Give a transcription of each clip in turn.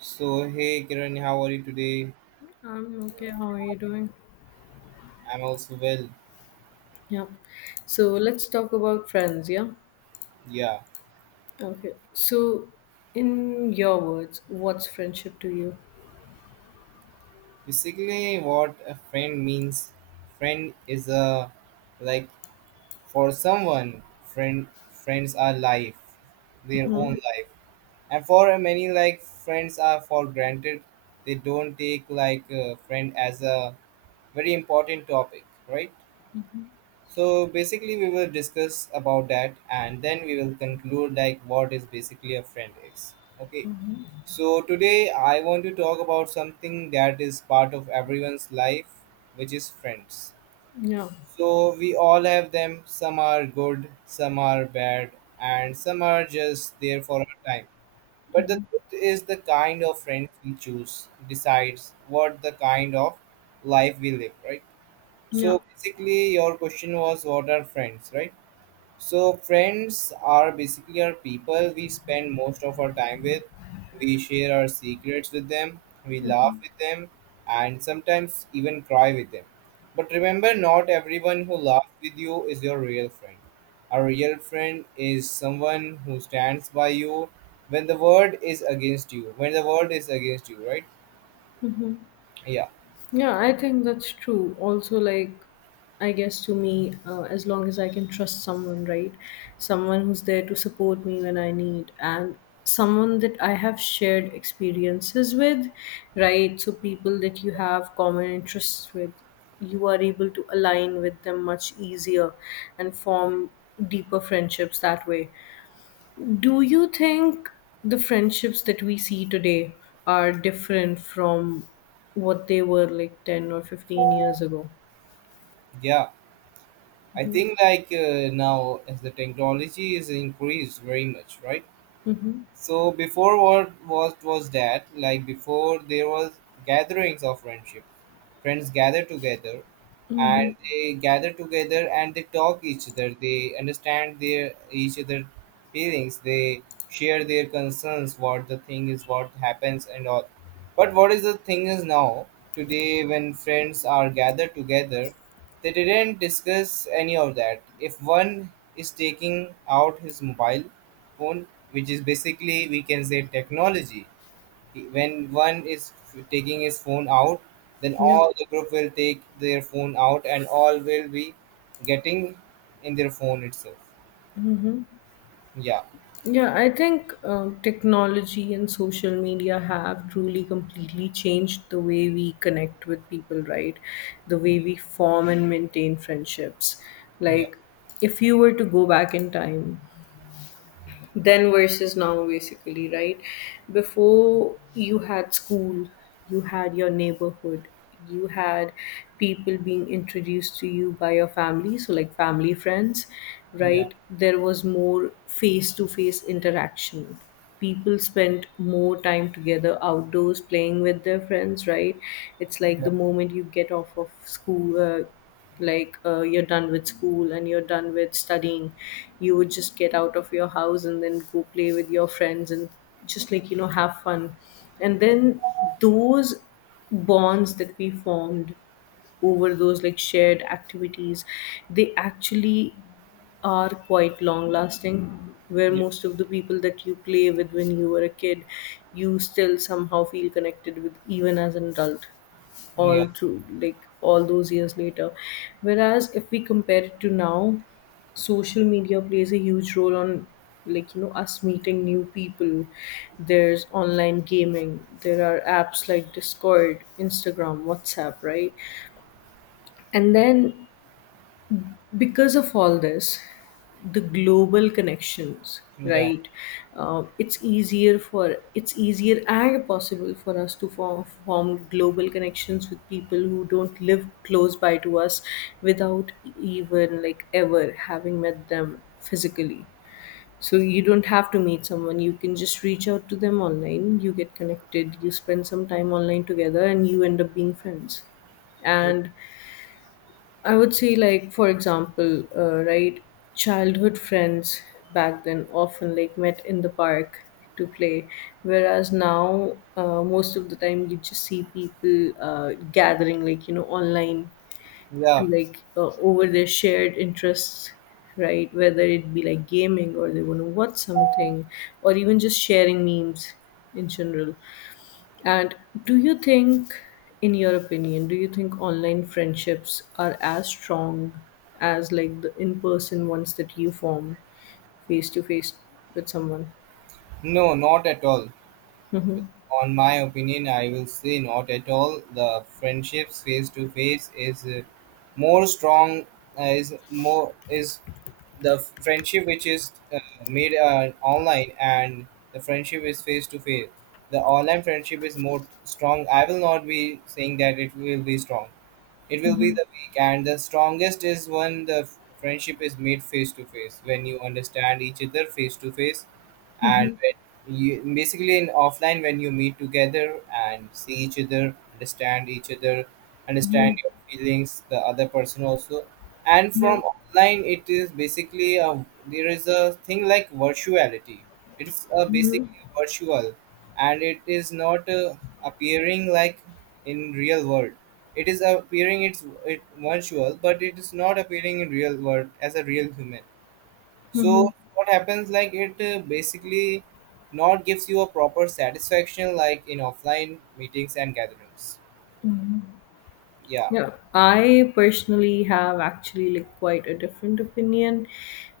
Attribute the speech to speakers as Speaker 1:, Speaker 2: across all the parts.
Speaker 1: So, hey Kiran, how are you today?
Speaker 2: I'm okay. How are you doing?
Speaker 1: I'm also well.
Speaker 2: Yeah. So let's talk about friends. Yeah.
Speaker 1: Yeah.
Speaker 2: Okay. So, in your words, what's friendship to you?
Speaker 1: Basically, what a friend means, friend is a like for someone, friends are life, their own
Speaker 2: Mm-hmm.
Speaker 1: life. And for many, like friends are for granted. They don't take like a friend as a very important topic, right? So basically, we will discuss about that, and then we will conclude like what is basically a friend is. Okay. So, today I want to talk about something that is part of everyone's life, which is friends.
Speaker 2: Yeah.
Speaker 1: So, we all have them. Some are good, some are bad, and some are just there for a time. But the truth is, the kind of friends we choose decides what the kind of life we live, right?
Speaker 2: Yeah.
Speaker 1: So, basically, your question was what are friends, right? So, friends are basically our people we spend most of our time with. We share our secrets with them, we laugh
Speaker 2: Mm-hmm.
Speaker 1: with them, and sometimes even cry with them. But remember, not everyone who laughs with you is your real friend. A real friend is someone who stands by you when the world is against you. When the world is against you, right? Yeah,
Speaker 2: Yeah, I think that's true. Also, like, I guess to me, as long as I can trust someone, right? Someone who's there to support me when I need, and someone that I have shared experiences with, right? So, people that you have common interests with, you are able to align with them much easier and form deeper friendships that way. Do you think the friendships that we see today are different from what they were like 10 or 15 years ago?
Speaker 1: yeah. I think like now as the technology is increased very much, right?
Speaker 2: Mm-hmm.
Speaker 1: So before what was that like before there was gatherings of friendship. Friends gather together and
Speaker 2: Mm-hmm.
Speaker 1: they gather together and they talk each other. They understand their each other feelings. They share their concerns, what the thing is, what happens and all. But what is the thing is now, today when friends are gathered together, they didn't discuss any of that. If one is taking out his mobile phone, which is basically we can say technology, when one is taking his phone out, then
Speaker 2: Yeah.
Speaker 1: all the group will take their phone out and all will be getting in their phone itself. Yeah,
Speaker 2: Yeah, I think technology and social media have truly completely changed the way we connect with people, right? The way we form and maintain friendships.
Speaker 1: yeah,
Speaker 2: Like, if you were to go back in time, then versus now basically, right? Before you had school, you had your neighborhood, you had people being introduced to you by your family, so like family friends,
Speaker 1: yeah,
Speaker 2: right? There was more face to face interaction. People spent more time together outdoors playing with their friends, right? It's like
Speaker 1: yeah,
Speaker 2: the moment you get off of school, you're done with school and you're done with studying, you would just get out of your house and then go play with your friends and just, like, you know, have fun. And then those bonds that we formed over those like shared activities, they actually are quite long lasting, where
Speaker 1: yeah,
Speaker 2: most of the people that you play with when you were a kid, you still somehow feel connected with, even as an adult,
Speaker 1: yeah,
Speaker 2: all through like all those years later. Whereas if we compare it to now, social media plays a huge role on, like, you know, us meeting new people. There's online gaming, there are apps like Discord, Instagram, WhatsApp, right? And then because of all this, the global connections,
Speaker 1: yeah.
Speaker 2: right? It's easier for it's easier and possible for us to form, global connections with people who don't live close by to us, without even like ever having met them physically. So you don't have to meet someone, you can just reach out to them online, you get connected, you spend some time online together, and you end up being friends. And I would say, like, for example, right, childhood friends back then often like met in the park to play, whereas now, most of the time you just see people gathering, like, you know, online, to
Speaker 1: Yeah.
Speaker 2: like, over their shared interests, right? Whether it be like gaming, or they want to watch something, or even just sharing memes in general. And do you think, in your opinion, do you think online friendships are as strong as like the in person ones that you form face to face with someone?
Speaker 1: No, not at all.
Speaker 2: Mm-hmm.
Speaker 1: On my opinion, I will say not at all. The friendships face to face is more strong. Is more is the friendship which is made online and the friendship is face to face. The online friendship is more strong. I will not be saying that it will be strong. It will be the weak and the strongest is when the friendship is made face to face. When you understand each other face to face and
Speaker 2: Mm-hmm.
Speaker 1: when you basically in offline when you meet together and see each other
Speaker 2: Mm-hmm.
Speaker 1: understand your feelings the other person also and
Speaker 2: Yeah.
Speaker 1: from online it is basically a, there is a thing like virtuality, it's a basically virtual and it is not appearing like in real world, it is appearing it's it virtual but it is not appearing in real world as a real human. So
Speaker 2: Mm-hmm.
Speaker 1: what happens like it basically not gives you a proper satisfaction like in offline meetings and gatherings. Yeah.
Speaker 2: Yeah, I personally have actually like quite a different opinion,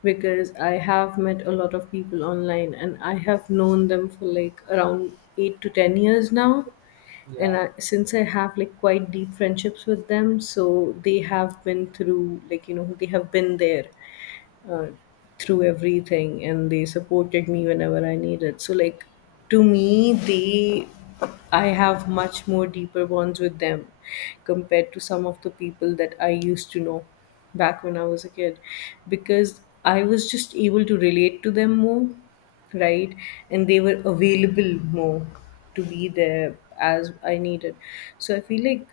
Speaker 2: because I have met a lot of people online and I have known them for like around 8 to 10 years now. And
Speaker 1: Yeah,
Speaker 2: I, since I have like quite deep friendships with them, so they have been through like, you know, they have been there uh, through everything, and they supported me whenever I needed. So like, to me, they I have much more deeper bonds with them, compared to some of the people that I used to know back when I was a kid, because I was just able to relate to them more, right? And they were available more to be there as I needed. So I feel like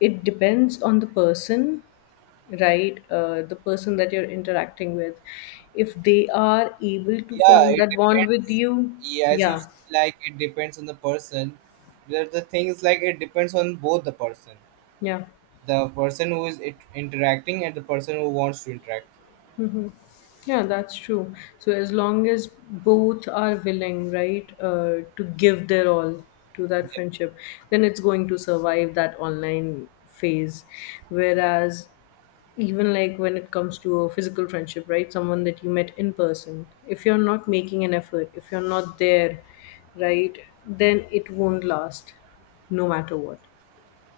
Speaker 2: it depends on the person, right? The person that you're interacting with, if they are able to
Speaker 1: yeah
Speaker 2: form
Speaker 1: it
Speaker 2: that bond with
Speaker 1: depends.
Speaker 2: you.
Speaker 1: Yeah, as you
Speaker 2: Yeah,
Speaker 1: said, like it depends on the person. The thing is like it depends on both the person,
Speaker 2: yeah,
Speaker 1: the person who is it interacting and the person who wants to interact.
Speaker 2: yeah, that's true. So as long as both are willing, right, to give their all to that friendship, then it's going to survive that online phase. Whereas even like when it comes to a physical friendship, right, someone that you met in person, if you're not making an effort, if you're not there, right, then it won't last, no matter what.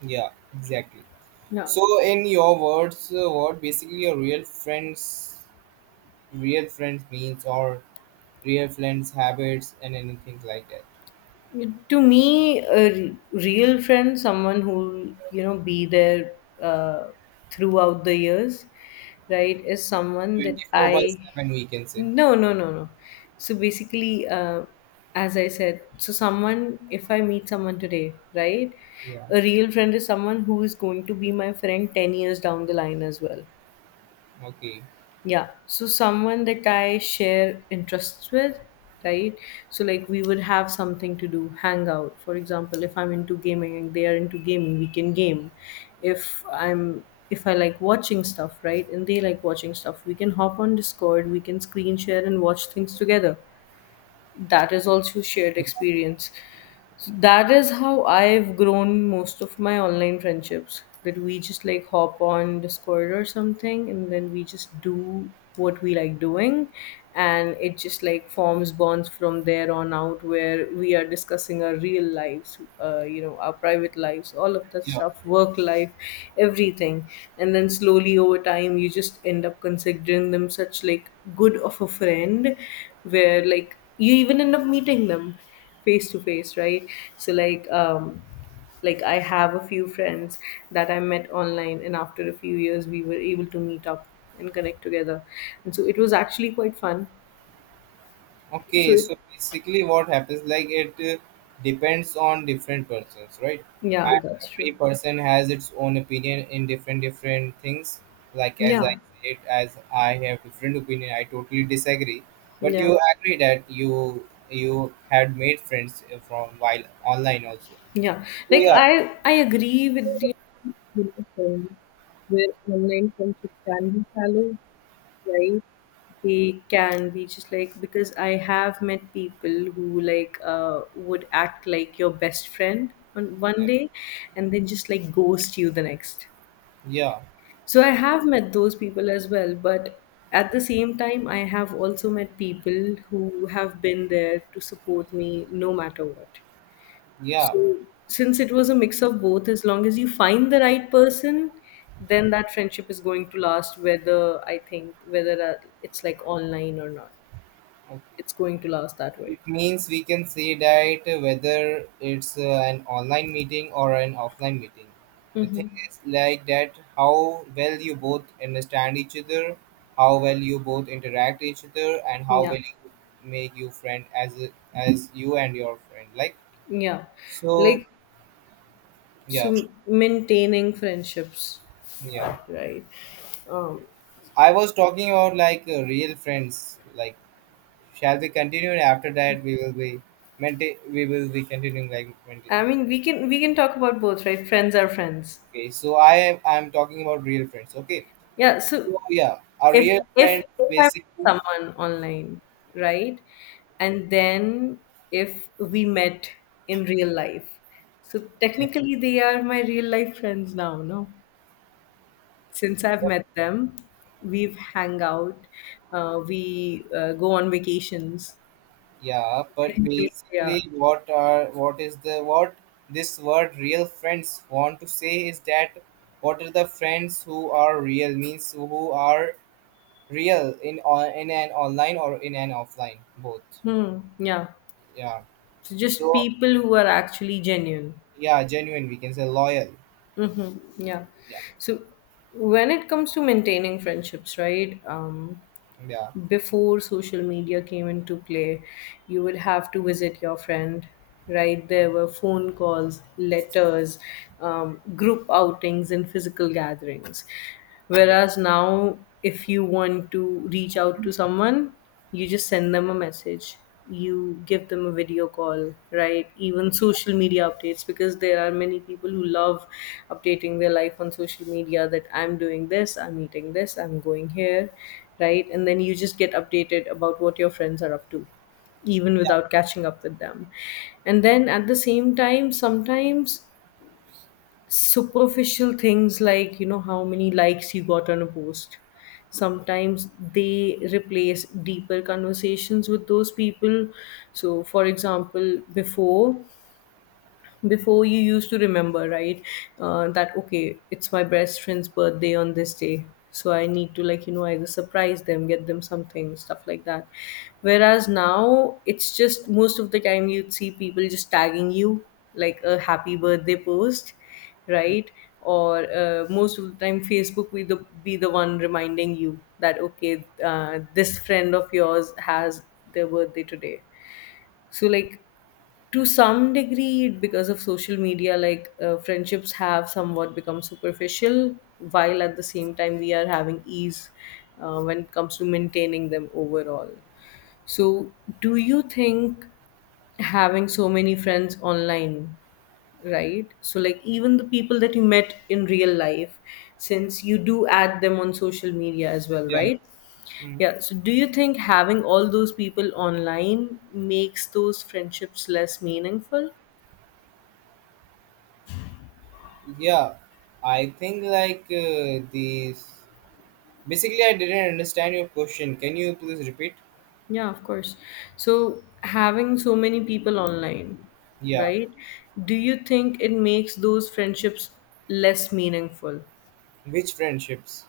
Speaker 1: Yeah, yeah exactly.
Speaker 2: Yeah,
Speaker 1: So in your words what basically your real friends, real friends means, or real friends, habits, and anything like that.
Speaker 2: to me a real friend, someone who, you know, be there uh, throughout the years, right, is someone that
Speaker 1: 24
Speaker 2: I—
Speaker 1: by 7, we can say.
Speaker 2: No, no, no, no. So basically, as I said, so someone, if I meet someone today, right?
Speaker 1: Yeah.
Speaker 2: A real friend is someone who is going to be my friend 10 years down the line as well.
Speaker 1: Okay.
Speaker 2: Yeah. So someone that I share interests with, right? So like we would have something to do, hang out. For example, if I'm into gaming and they are into gaming, we can game. If I'm if I like watching stuff, right, and they like watching stuff, we can hop on Discord, we can screen share and watch things together. That is also shared experience. So that is how I've grown most of my online friendships, that we just like hop on Discord or something, and then we just do what we like doing. And it just like forms bonds from there on out, where we are discussing our real lives, you know, our private lives, all of that
Speaker 1: Yeah.
Speaker 2: stuff, work life, everything. And then slowly over time you just end up considering them such like good of a friend, where like you even end up meeting them face to face, right? So like, like, I have a few friends that I met online, and after a few years we were able to meet up and connect together, and so it was actually quite fun. so
Speaker 1: Okay.
Speaker 2: it,
Speaker 1: So basically, what happens like it depends on different persons, right?
Speaker 2: yeah,
Speaker 1: And
Speaker 2: that's
Speaker 1: every
Speaker 2: true.
Speaker 1: person has its own opinion in different different things. Like as I
Speaker 2: Yeah,
Speaker 1: said, as I have different opinion, I totally disagree. But
Speaker 2: yeah,
Speaker 1: you agree that you had made friends from while online also.
Speaker 2: yeah.
Speaker 1: So
Speaker 2: Like,
Speaker 1: yeah,
Speaker 2: I agree with the where online friendships can be shallow, right? They can be just like, because I have met people who like, would act like your best friend on one
Speaker 1: yeah,
Speaker 2: day and then just like ghost you the next.
Speaker 1: yeah.
Speaker 2: So I have met those people as well, but at the same time I have also met people who have been there to support me no matter what.
Speaker 1: Yeah.
Speaker 2: So since it was a mix of both, as long as you find the right person, then that friendship is going to last, whether, I think, whether, it's like online or not.
Speaker 1: Okay.
Speaker 2: It's going to last that
Speaker 1: It
Speaker 2: way.
Speaker 1: means we can say that whether it's an online meeting or an offline meeting. The thing
Speaker 2: Mm-hmm.
Speaker 1: is like that how well you both understand each other, how well you both interact each other, and how
Speaker 2: Yeah.
Speaker 1: well you make your friend as a- as you and your friend. Like
Speaker 2: Yeah.
Speaker 1: so,
Speaker 2: Like,
Speaker 1: yeah,
Speaker 2: so maintaining friendships,
Speaker 1: yeah.
Speaker 2: right? Um
Speaker 1: I was talking about like real friends. Like, shall we continue? And after that, we will be maintain. We will be continuing like maintain.
Speaker 2: I mean, we can talk about both, right? Friends are friends.
Speaker 1: Okay, so I'm talking about real friends. Okay,
Speaker 2: Yeah, so
Speaker 1: so yeah, a
Speaker 2: if
Speaker 1: real
Speaker 2: if
Speaker 1: friend
Speaker 2: if I met
Speaker 1: basically,
Speaker 2: someone online, right? And then if we met in real life, so
Speaker 1: yeah,
Speaker 2: technically they are my real life friends now, no? Since I've met them, we've hang out, we go on vacations.
Speaker 1: yeah,
Speaker 2: So
Speaker 1: but
Speaker 2: technically they
Speaker 1: basically, what are what is the what this word real friends want to say is that what are the friends who are real means who are real in on in an online or in an offline both.
Speaker 2: Hmm, yeah.
Speaker 1: Yeah.
Speaker 2: So just
Speaker 1: So
Speaker 2: people who are actually genuine.
Speaker 1: yeah, genuine. We can say loyal.
Speaker 2: Mm-hmm. Yeah.
Speaker 1: Yeah.
Speaker 2: So when it comes to maintaining friendships, right? Um,
Speaker 1: Yeah.
Speaker 2: before social media came into play, you would have to visit your friend, right? There were phone calls, letters, group outings, and physical gatherings.
Speaker 1: Yeah.
Speaker 2: Whereas now, if you want to reach out to someone, you just send them a message, you give them a video call, right? Even social media updates, because there are many people who love updating their life on social media, that I'm doing this, I'm eating this, I'm going here, right? And then you just get updated about what your friends are up to, even without catching up with them. And then at the same time, sometimes superficial things like, you know, how many likes you got on a post, sometimes they replace deeper conversations with those people. So, for example, before, you used to remember, right, that, okay, it's my best friend's birthday on this day, so I need to, like, you know, either surprise them, get them something, stuff like that. Whereas now it's just most of the time you'd see people just tagging you like a happy birthday post, right? Or most of the time Facebook will be the one reminding you that, okay, this friend of yours has their birthday today. So like, to some degree, because of social media, like, friendships have somewhat become superficial, while at the same time we are having ease when it comes to maintaining them overall. So do you think having so many friends online, right, so like even the people that you met in real life, since you do add them on social media as well,
Speaker 1: Yeah.
Speaker 2: right?
Speaker 1: Mm.
Speaker 2: Yeah. So, do you think having all those people online makes those friendships less meaningful?
Speaker 1: Yeah. I think like these. Basically, I didn't understand your question. Can you please repeat?
Speaker 2: Yeah, of course. So, having so many people online,
Speaker 1: Yeah.
Speaker 2: right? Do you think it makes those friendships less meaningful?
Speaker 1: Which friendships?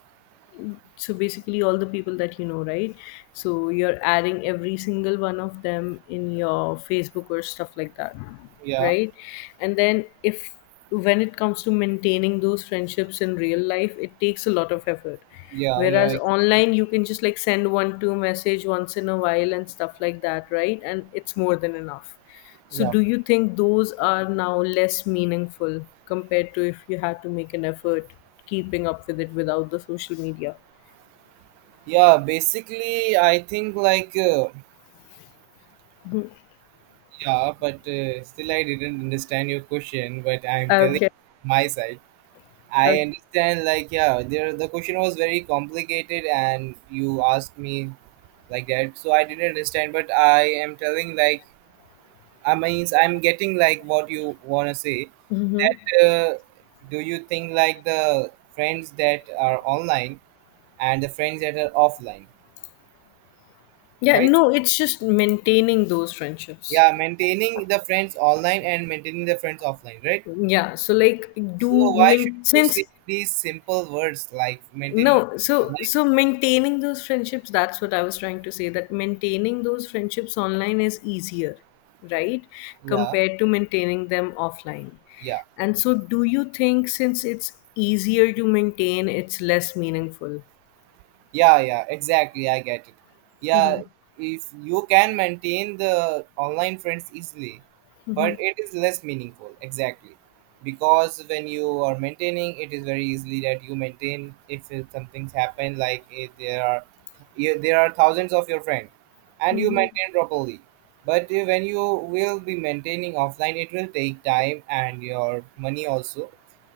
Speaker 2: So basically all the people that you know, right? So you're adding every single one of them in your Facebook or stuff like that,
Speaker 1: Yeah.
Speaker 2: right? And then if when it comes to maintaining those friendships in real life, it takes a lot of effort,
Speaker 1: Yeah. Yeah,
Speaker 2: whereas
Speaker 1: exactly.
Speaker 2: online you can just like send one two message once in a while and stuff like that, right? And it's more than enough. So
Speaker 1: Yeah.
Speaker 2: do you think those are now less meaningful compared to if you had to make an effort keeping up with it without the social media?
Speaker 1: Yeah. Basically, I think like yeah, but still I didn't understand your question. But I'm telling
Speaker 2: Okay.
Speaker 1: my side. I
Speaker 2: Okay.
Speaker 1: understand like yeah, there the question was very complicated, and you asked me like that, so I didn't understand. But I am telling like I means I'm getting like what you wanna say.
Speaker 2: Hmm.
Speaker 1: That do you think like the friends that are online and the friends that are offline,
Speaker 2: Yeah,
Speaker 1: right?
Speaker 2: no, it's just maintaining those friendships.
Speaker 1: Yeah, maintaining the friends online and maintaining the friends offline, right?
Speaker 2: Yeah, so like
Speaker 1: So
Speaker 2: do
Speaker 1: why should
Speaker 2: main
Speaker 1: you
Speaker 2: since
Speaker 1: say these simple words like maintaining
Speaker 2: no, so
Speaker 1: online?
Speaker 2: so maintaining those friendships, that's what I was trying to say, that maintaining those friendships online is easier, right?
Speaker 1: Yeah,
Speaker 2: Compared to maintaining them offline.
Speaker 1: yeah.
Speaker 2: And so do you think since it's easier to maintain, it's less meaningful?
Speaker 1: Yeah, yeah, exactly. I get it.
Speaker 2: Mm-hmm.
Speaker 1: Yeah, if you can maintain the online friends easily, but it is less meaningful. Exactly. Because when you are maintaining, it is very easily that you maintain if something's happened, like if there are there are thousands of your friends and you
Speaker 2: Mm-hmm.
Speaker 1: maintain properly. But when you will be maintaining offline, it will take time and your money also.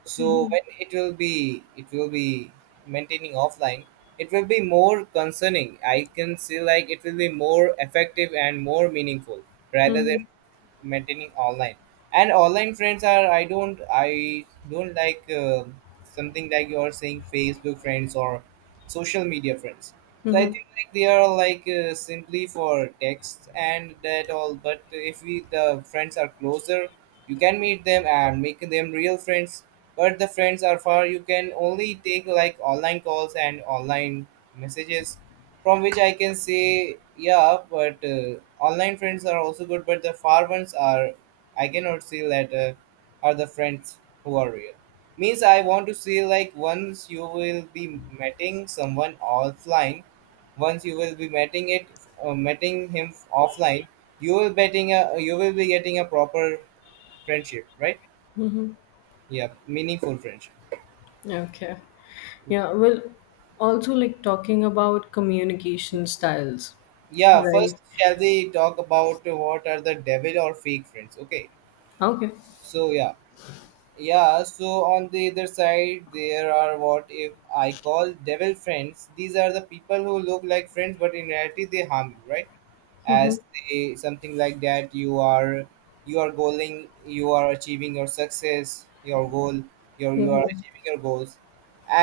Speaker 1: So when it will be maintaining offline, it will be more concerning. I can see like it will be more effective and more meaningful rather than maintaining online. And online friends are I don't like something like you're saying Facebook friends or social media friends. So I
Speaker 2: Mm-hmm.
Speaker 1: think like they are like simply for text and that all, but if we the friends are closer you can meet them and make them real friends, but the friends are far you can only take like online calls and online messages, from which I can say, yeah, but online friends are also good, but the far ones are, I cannot say that are the friends who are real. Means I want to say like once you will be meeting someone offline, once you will be meeting it, meeting him offline, you will you will be getting a proper friendship, right? Yeah, meaningful friendship.
Speaker 2: Okay. Yeah, well, also like talking about communication styles,
Speaker 1: Yeah,
Speaker 2: right?
Speaker 1: first shall we talk about what are the devil or fake friends? Okay,
Speaker 2: Okay.
Speaker 1: so yeah. Yeah, so on the other side, there are what if I call devil friends. These are the people who look like friends, but in reality, they harm you, right? As
Speaker 2: Mm-hmm.
Speaker 1: they something like that, you are goaling, you are achieving your success, your goal, your you are
Speaker 2: Mm-hmm.
Speaker 1: achieving your goals,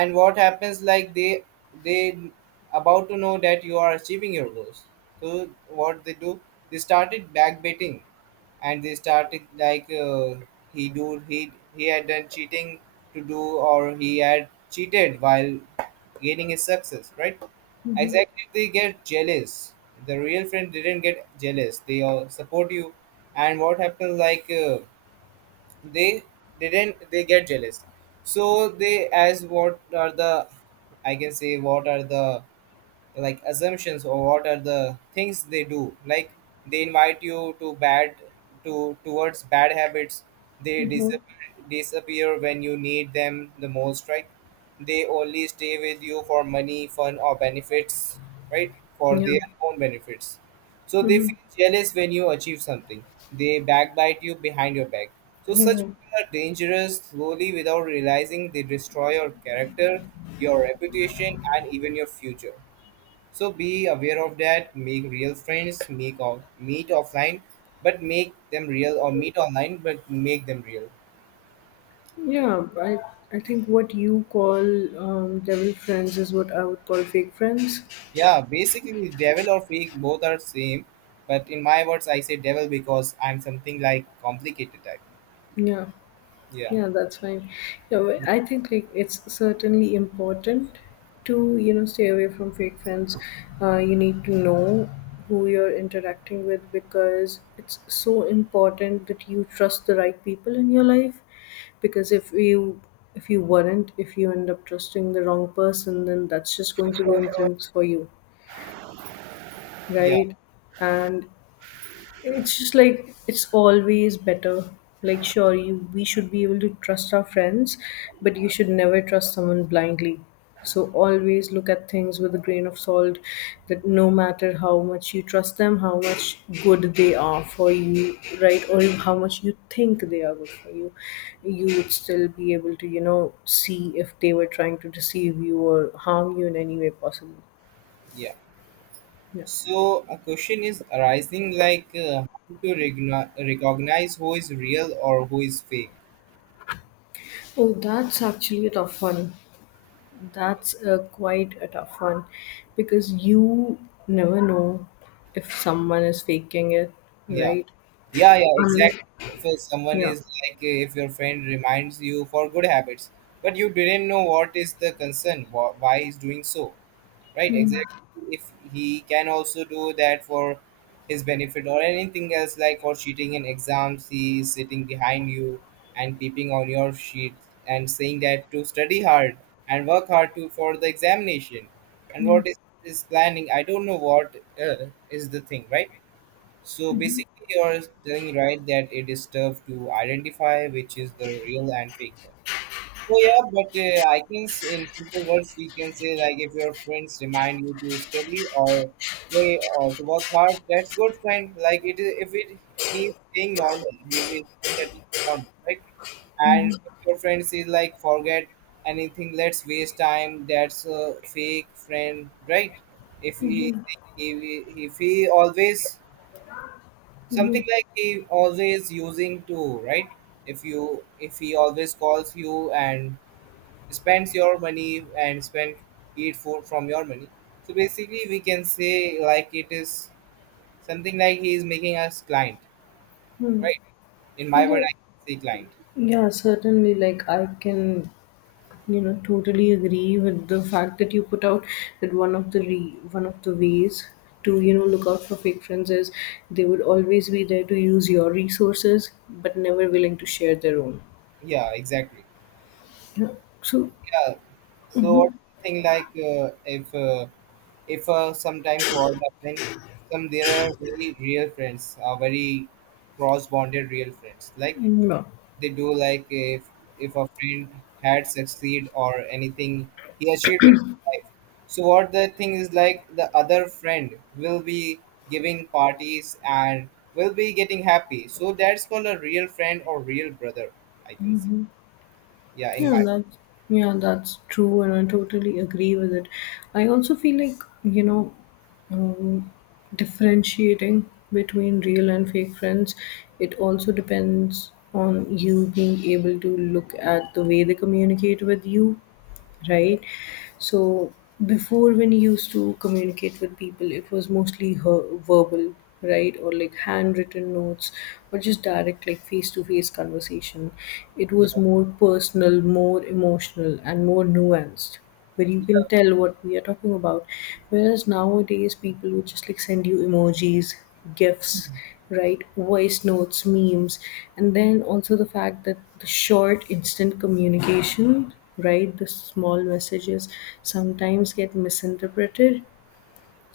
Speaker 1: and what happens like they about to know that you are achieving your goals. So what they do, they started backbiting and they started like he do he had done cheating to do, or he had cheated while gaining his success, right? Exactly, they get jealous. The real friend didn't get jealous, they all support you. And what happened like they didn't they get jealous. So they as what are the, I can say what are the like assumptions or what are the things they do like, they invite you to bad, to towards bad habits. They disappear, disappear when you need them the most, right? They only stay with you for money, fun, or benefits, right, for
Speaker 2: Yeah.
Speaker 1: their own benefits. So they
Speaker 2: Mm-hmm.
Speaker 1: feel jealous when you achieve something, they backbite you behind your back. So such people are dangerous, slowly without realizing they destroy your character, your reputation, and even your future. So be aware of that. Make real friends. Make off, meet offline, but make them real, or meet online, but make them real.
Speaker 2: Yeah, I, I think what you call devil friends is what I would call fake friends.
Speaker 1: Yeah, basically, devil or freak both are same, but in my words, I say devil because I'm something like complicated type.
Speaker 2: Yeah.
Speaker 1: Yeah,
Speaker 2: Yeah, that's fine. You know, I think like it's certainly important to, you know, stay away from fake friends. You need to know who you're interacting with, because it's so important that you trust the right people in your life. Because if you end up trusting the wrong person, then that's just going to ruin things for you,
Speaker 1: yeah,
Speaker 2: right? And it's just like it's always better. Like sure, you we should be able to trust our friends, but you should never trust someone blindly. So always look at things with a grain of salt, that no matter how much you trust them, how much good they are for you, right? Or how much you think they are good for you, you would still be able to, you know, see if they were trying to deceive you or harm you in any way possible.
Speaker 1: yeah.
Speaker 2: Yeah.
Speaker 1: So a question is arising like how to recognize who is real or who is fake.
Speaker 2: Oh, that's actually a tough one. That's quite a tough one because you never know if someone is faking it,
Speaker 1: Yeah,
Speaker 2: right?
Speaker 1: yeah, yeah,
Speaker 2: Unless,
Speaker 1: exactly. If someone
Speaker 2: yeah.
Speaker 1: is like, if your friend reminds you for good habits, but you didn't know what is the concern, why is doing so, right?
Speaker 2: Hmm.
Speaker 1: Exactly. If he can also do that for his benefit or anything else, like for cheating in exams, he is sitting behind you and peeping on your sheet and saying that to study hard and work hard to for the examination. And
Speaker 2: Yeah.
Speaker 1: what is planning? I don't know what is the thing, right? So basically, you're telling right that it is tough to identify which is the real and fake one. So yeah, but I can in simple words we can say like if your friends remind you to study or play or to work hard, that's good friend. Like it is if it he is being normal, he is being at least normal, right? And if your friend is like forget anything, let's waste time. That's a fake friend, right? If he if if he always something like he always using to right if he always calls you and spends your money and spend eat food from your money, so basically we can say like it is something like he is making us client,
Speaker 2: Hmm.
Speaker 1: right? In my word
Speaker 2: Yeah.
Speaker 1: I can say client.
Speaker 2: Yeah, certainly. Like, I can, you know, totally agree with the fact that you put out that one of the ways to, you know, look out for fake friends is they would always be there to use your resources, but never willing to share their own.
Speaker 1: Yeah, exactly.
Speaker 2: Yeah. So,
Speaker 1: Yeah, so what is the thing like if sometimes what happen some there are very real friends, are very cross bonded real friends, like
Speaker 2: yeah.
Speaker 1: they do like if a friend had succeed or anything, he achieved in his life, so what the thing is like the other friend will be giving parties and will be getting happy, so that's called a real friend or real brother, I can say. Yeah, in
Speaker 2: Yeah,
Speaker 1: my
Speaker 2: that's yeah, that's true, and I totally agree with it. I also feel like, you know, um, differentiating between real and fake friends, it also depends on you being able to look at the way they communicate with you,
Speaker 1: yeah.
Speaker 2: right? So before, when you used to communicate with people, it was mostly verbal, right? Or like handwritten notes, or just direct like face to face conversation. It
Speaker 1: Yeah,
Speaker 2: was more personal, more emotional and more nuanced, where you can
Speaker 1: yeah,
Speaker 2: tell what we are talking about. Whereas nowadays, people would just like send you emojis, gifs, right? Voice notes, memes, And then also the fact that the short instant communication, right, the small messages sometimes get misinterpreted.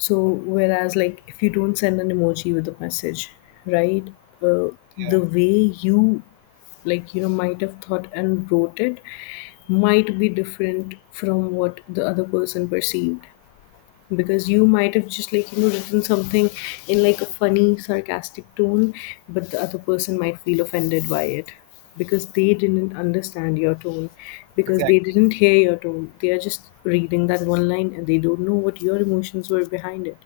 Speaker 2: So whereas like if you don't send an emoji with a message, right, uh,
Speaker 1: yeah,
Speaker 2: the way you, like, you know, might have thought and wrote it might be different from what the other person perceived, because you might have just, like, you know, written something in like a funny sarcastic tone, but the other person might feel offended by it, because they didn't understand your tone, because they
Speaker 1: exactly.
Speaker 2: didn't hear your tone. They are just reading that one line and they don't know what your emotions were behind it.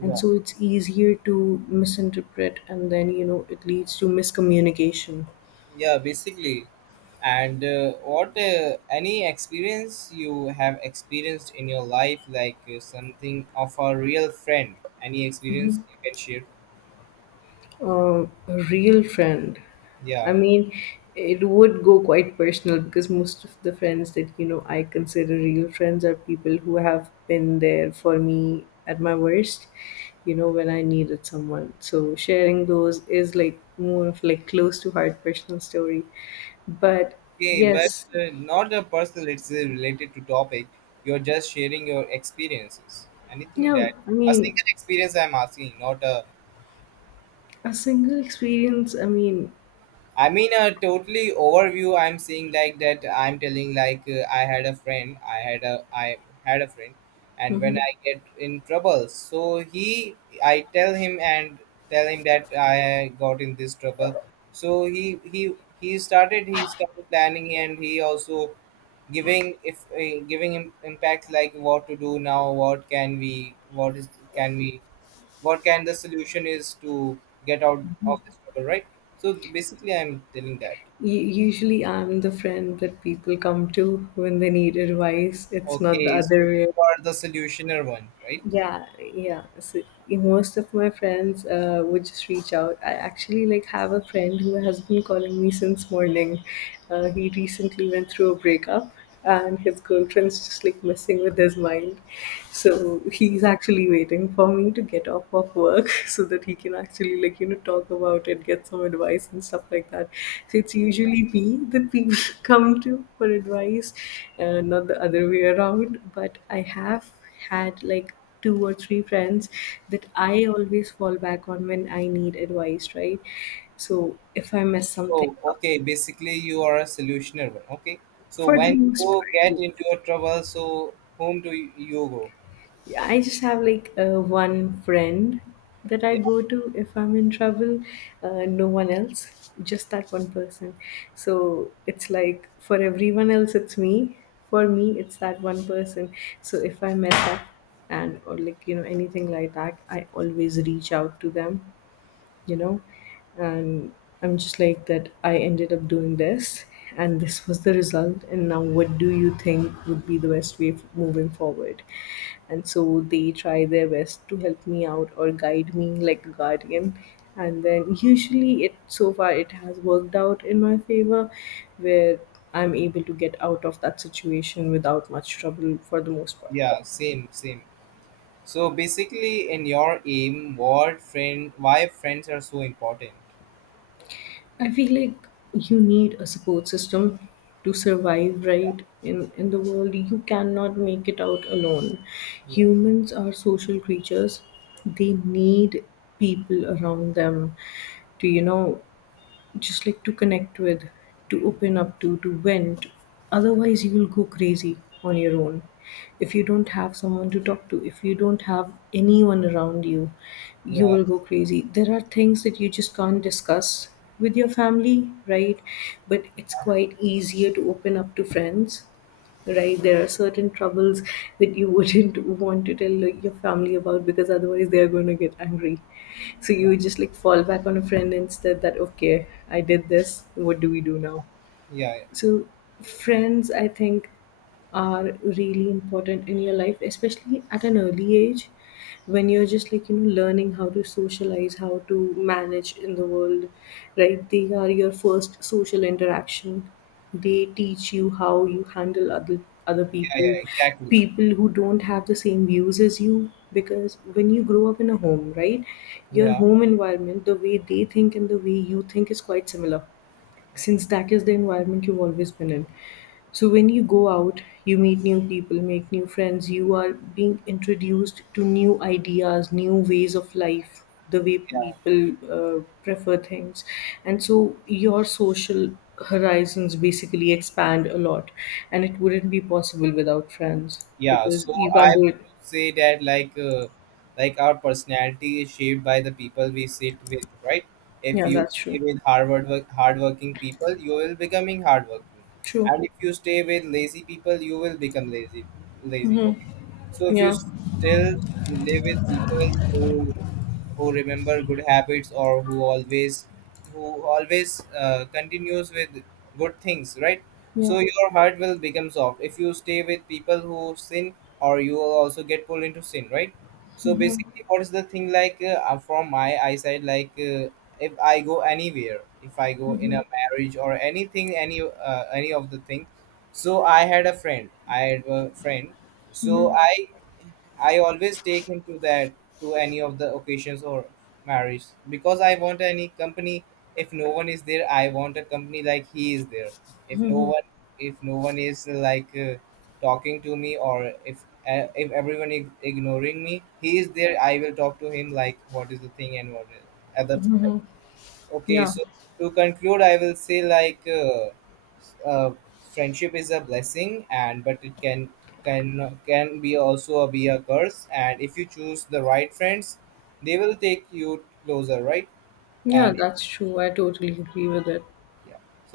Speaker 2: And
Speaker 1: Yeah,
Speaker 2: so it's easier to misinterpret, and then, you know, it leads to miscommunication.
Speaker 1: yeah, basically. And what any experience you have experienced in your life, like something of a real friend, any experience you can share?
Speaker 2: Uh, a real friend. I
Speaker 1: Yeah.
Speaker 2: mean, it would go quite personal, because most of the friends that, you know, I consider real friends are people who have been there for me at my worst, you know, when I needed someone. So sharing those is like more of like close to heart personal story. But
Speaker 1: Okay, but
Speaker 2: yes,
Speaker 1: not a personal, it's related to topic. You're just sharing your experiences, anything
Speaker 2: yeah,
Speaker 1: that.
Speaker 2: I
Speaker 1: A
Speaker 2: mean,
Speaker 1: single experience I'm asking, not a.
Speaker 2: a single experience, I mean,
Speaker 1: I mean, a totally overview. I'm seeing like that. I'm telling like I had a friend. I had a friend, and when I get in trouble, so he I tell him and tell him that I got in this trouble. So he started planning, and he also giving if giving him impact like what to do now, what can we what is can we what kind the solution is to get out of this trouble, right? So basically I'm telling that.
Speaker 2: Usually, I'm the friend that people come to when they need advice. It's not the
Speaker 1: Okay, so
Speaker 2: other
Speaker 1: then
Speaker 2: way.
Speaker 1: you are the solutioner one, right?
Speaker 2: Yeah, yeah. So most of my friends would just reach out. I actually like have a friend who has been calling me since morning. He recently went through a breakup and his girlfriend's just like messing with his mind, so he's actually waiting for me to get off of work so that he can actually, like, you know, talk about it, get some advice and stuff like that. So it's usually me that people come to for advice, not the other way around. But I have had like two or three friends that I always fall back on when I need advice, right? So if I mess something
Speaker 1: So
Speaker 2: up,
Speaker 1: okay, basically you are a solutioner one. Okay, so
Speaker 2: for the
Speaker 1: when you
Speaker 2: most part,
Speaker 1: get
Speaker 2: yes.
Speaker 1: into a trouble, so whom do you go?
Speaker 2: Yeah, I just have like one friend that I
Speaker 1: Yeah,
Speaker 2: go to if I'm in trouble, no one else, just that one person. So it's like for everyone else, it's me. For me, it's that one person. So if I mess up, and or like, you know, anything like that, I always reach out to them, you know, and I'm just like that, I ended up doing this and this was the result, and now what do you think would be the best way of moving forward? And so they try their best to help me out or guide me like a guardian, and then usually, it so far it has worked out in my favor, where I'm able to get out of that situation without much trouble for the most part.
Speaker 1: yeah, same, same. So basically, in your aim, what friend, why friends are so important?
Speaker 2: I feel like you need a support system to survive, right? In the world, you cannot make it out alone.
Speaker 1: Yeah.
Speaker 2: Humans are social creatures. They need people around them to, you know, just like to connect with, to open up to vent. Otherwise, you will go crazy on your own. If you don't have someone to talk to, if you don't have anyone around you, you
Speaker 1: Yeah,
Speaker 2: will go crazy. There are things that you just can't discuss with your family, right? But it's quite easier to open up to friends, right? There are certain troubles that you wouldn't want to tell, like, your family about, because otherwise they are going to get angry. So
Speaker 1: yeah,
Speaker 2: you just like fall back on a friend instead, that okay, I did this, what do we do now?
Speaker 1: yeah,
Speaker 2: So friends, I think, are really important in your life, especially at an early age, when you're just like, you know, learning how to socialize, how to manage in the world, right? They are your first social interaction. They teach you how you handle other
Speaker 1: yeah, yeah,
Speaker 2: people,
Speaker 1: exactly.
Speaker 2: people who don't have the same views as you, because when you grow up in a home, right, your
Speaker 1: Yeah,
Speaker 2: home environment, the way they think and the way you think is quite similar,
Speaker 1: yeah.
Speaker 2: since that is the environment you've always been in. So when you go out, you meet new people, make new friends, you are being introduced to new ideas, new ways of life, the way people prefer things. And so your social horizons basically expand a lot. And it wouldn't be possible without friends,
Speaker 1: Yeah,
Speaker 2: because
Speaker 1: so
Speaker 2: you
Speaker 1: I
Speaker 2: can't do it.
Speaker 1: would say that like our personality is shaped by the people we sit with, right? If
Speaker 2: Yeah,
Speaker 1: you
Speaker 2: that's
Speaker 1: stay
Speaker 2: true.
Speaker 1: with hard work, hardworking people, you will becoming hardworking,
Speaker 2: True.
Speaker 1: and if you stay with lazy people, you will become lazy, lazy. Okay, so if you
Speaker 2: Yeah.
Speaker 1: still live with people who remember good habits, or who always continues with good things, right?
Speaker 2: Yeah.
Speaker 1: So your heart will become soft. If you stay with people who sin, or you will also get pulled into sin, right? So basically, what is the thing like from my eyesight? Like if I go anywhere, if I go in a marriage or anything, any of the thing. So I had a friend. I had a friend, so I always take him to that, to any of the occasions or marriage, because I want any company. If no one is there, I want a company like he is there. If no one if no one is like talking to me, or if everyone is ignoring me, he is there. I will talk to him like what is the thing and what is other. Okay,
Speaker 2: Yeah.
Speaker 1: so to conclude, I will say like uh, friendship is a blessing, and but it can be also a, be a curse. And if you choose the right friends, they will take you closer, right?
Speaker 2: Yeah,
Speaker 1: And
Speaker 2: that's true. I totally agree with it.
Speaker 1: yeah.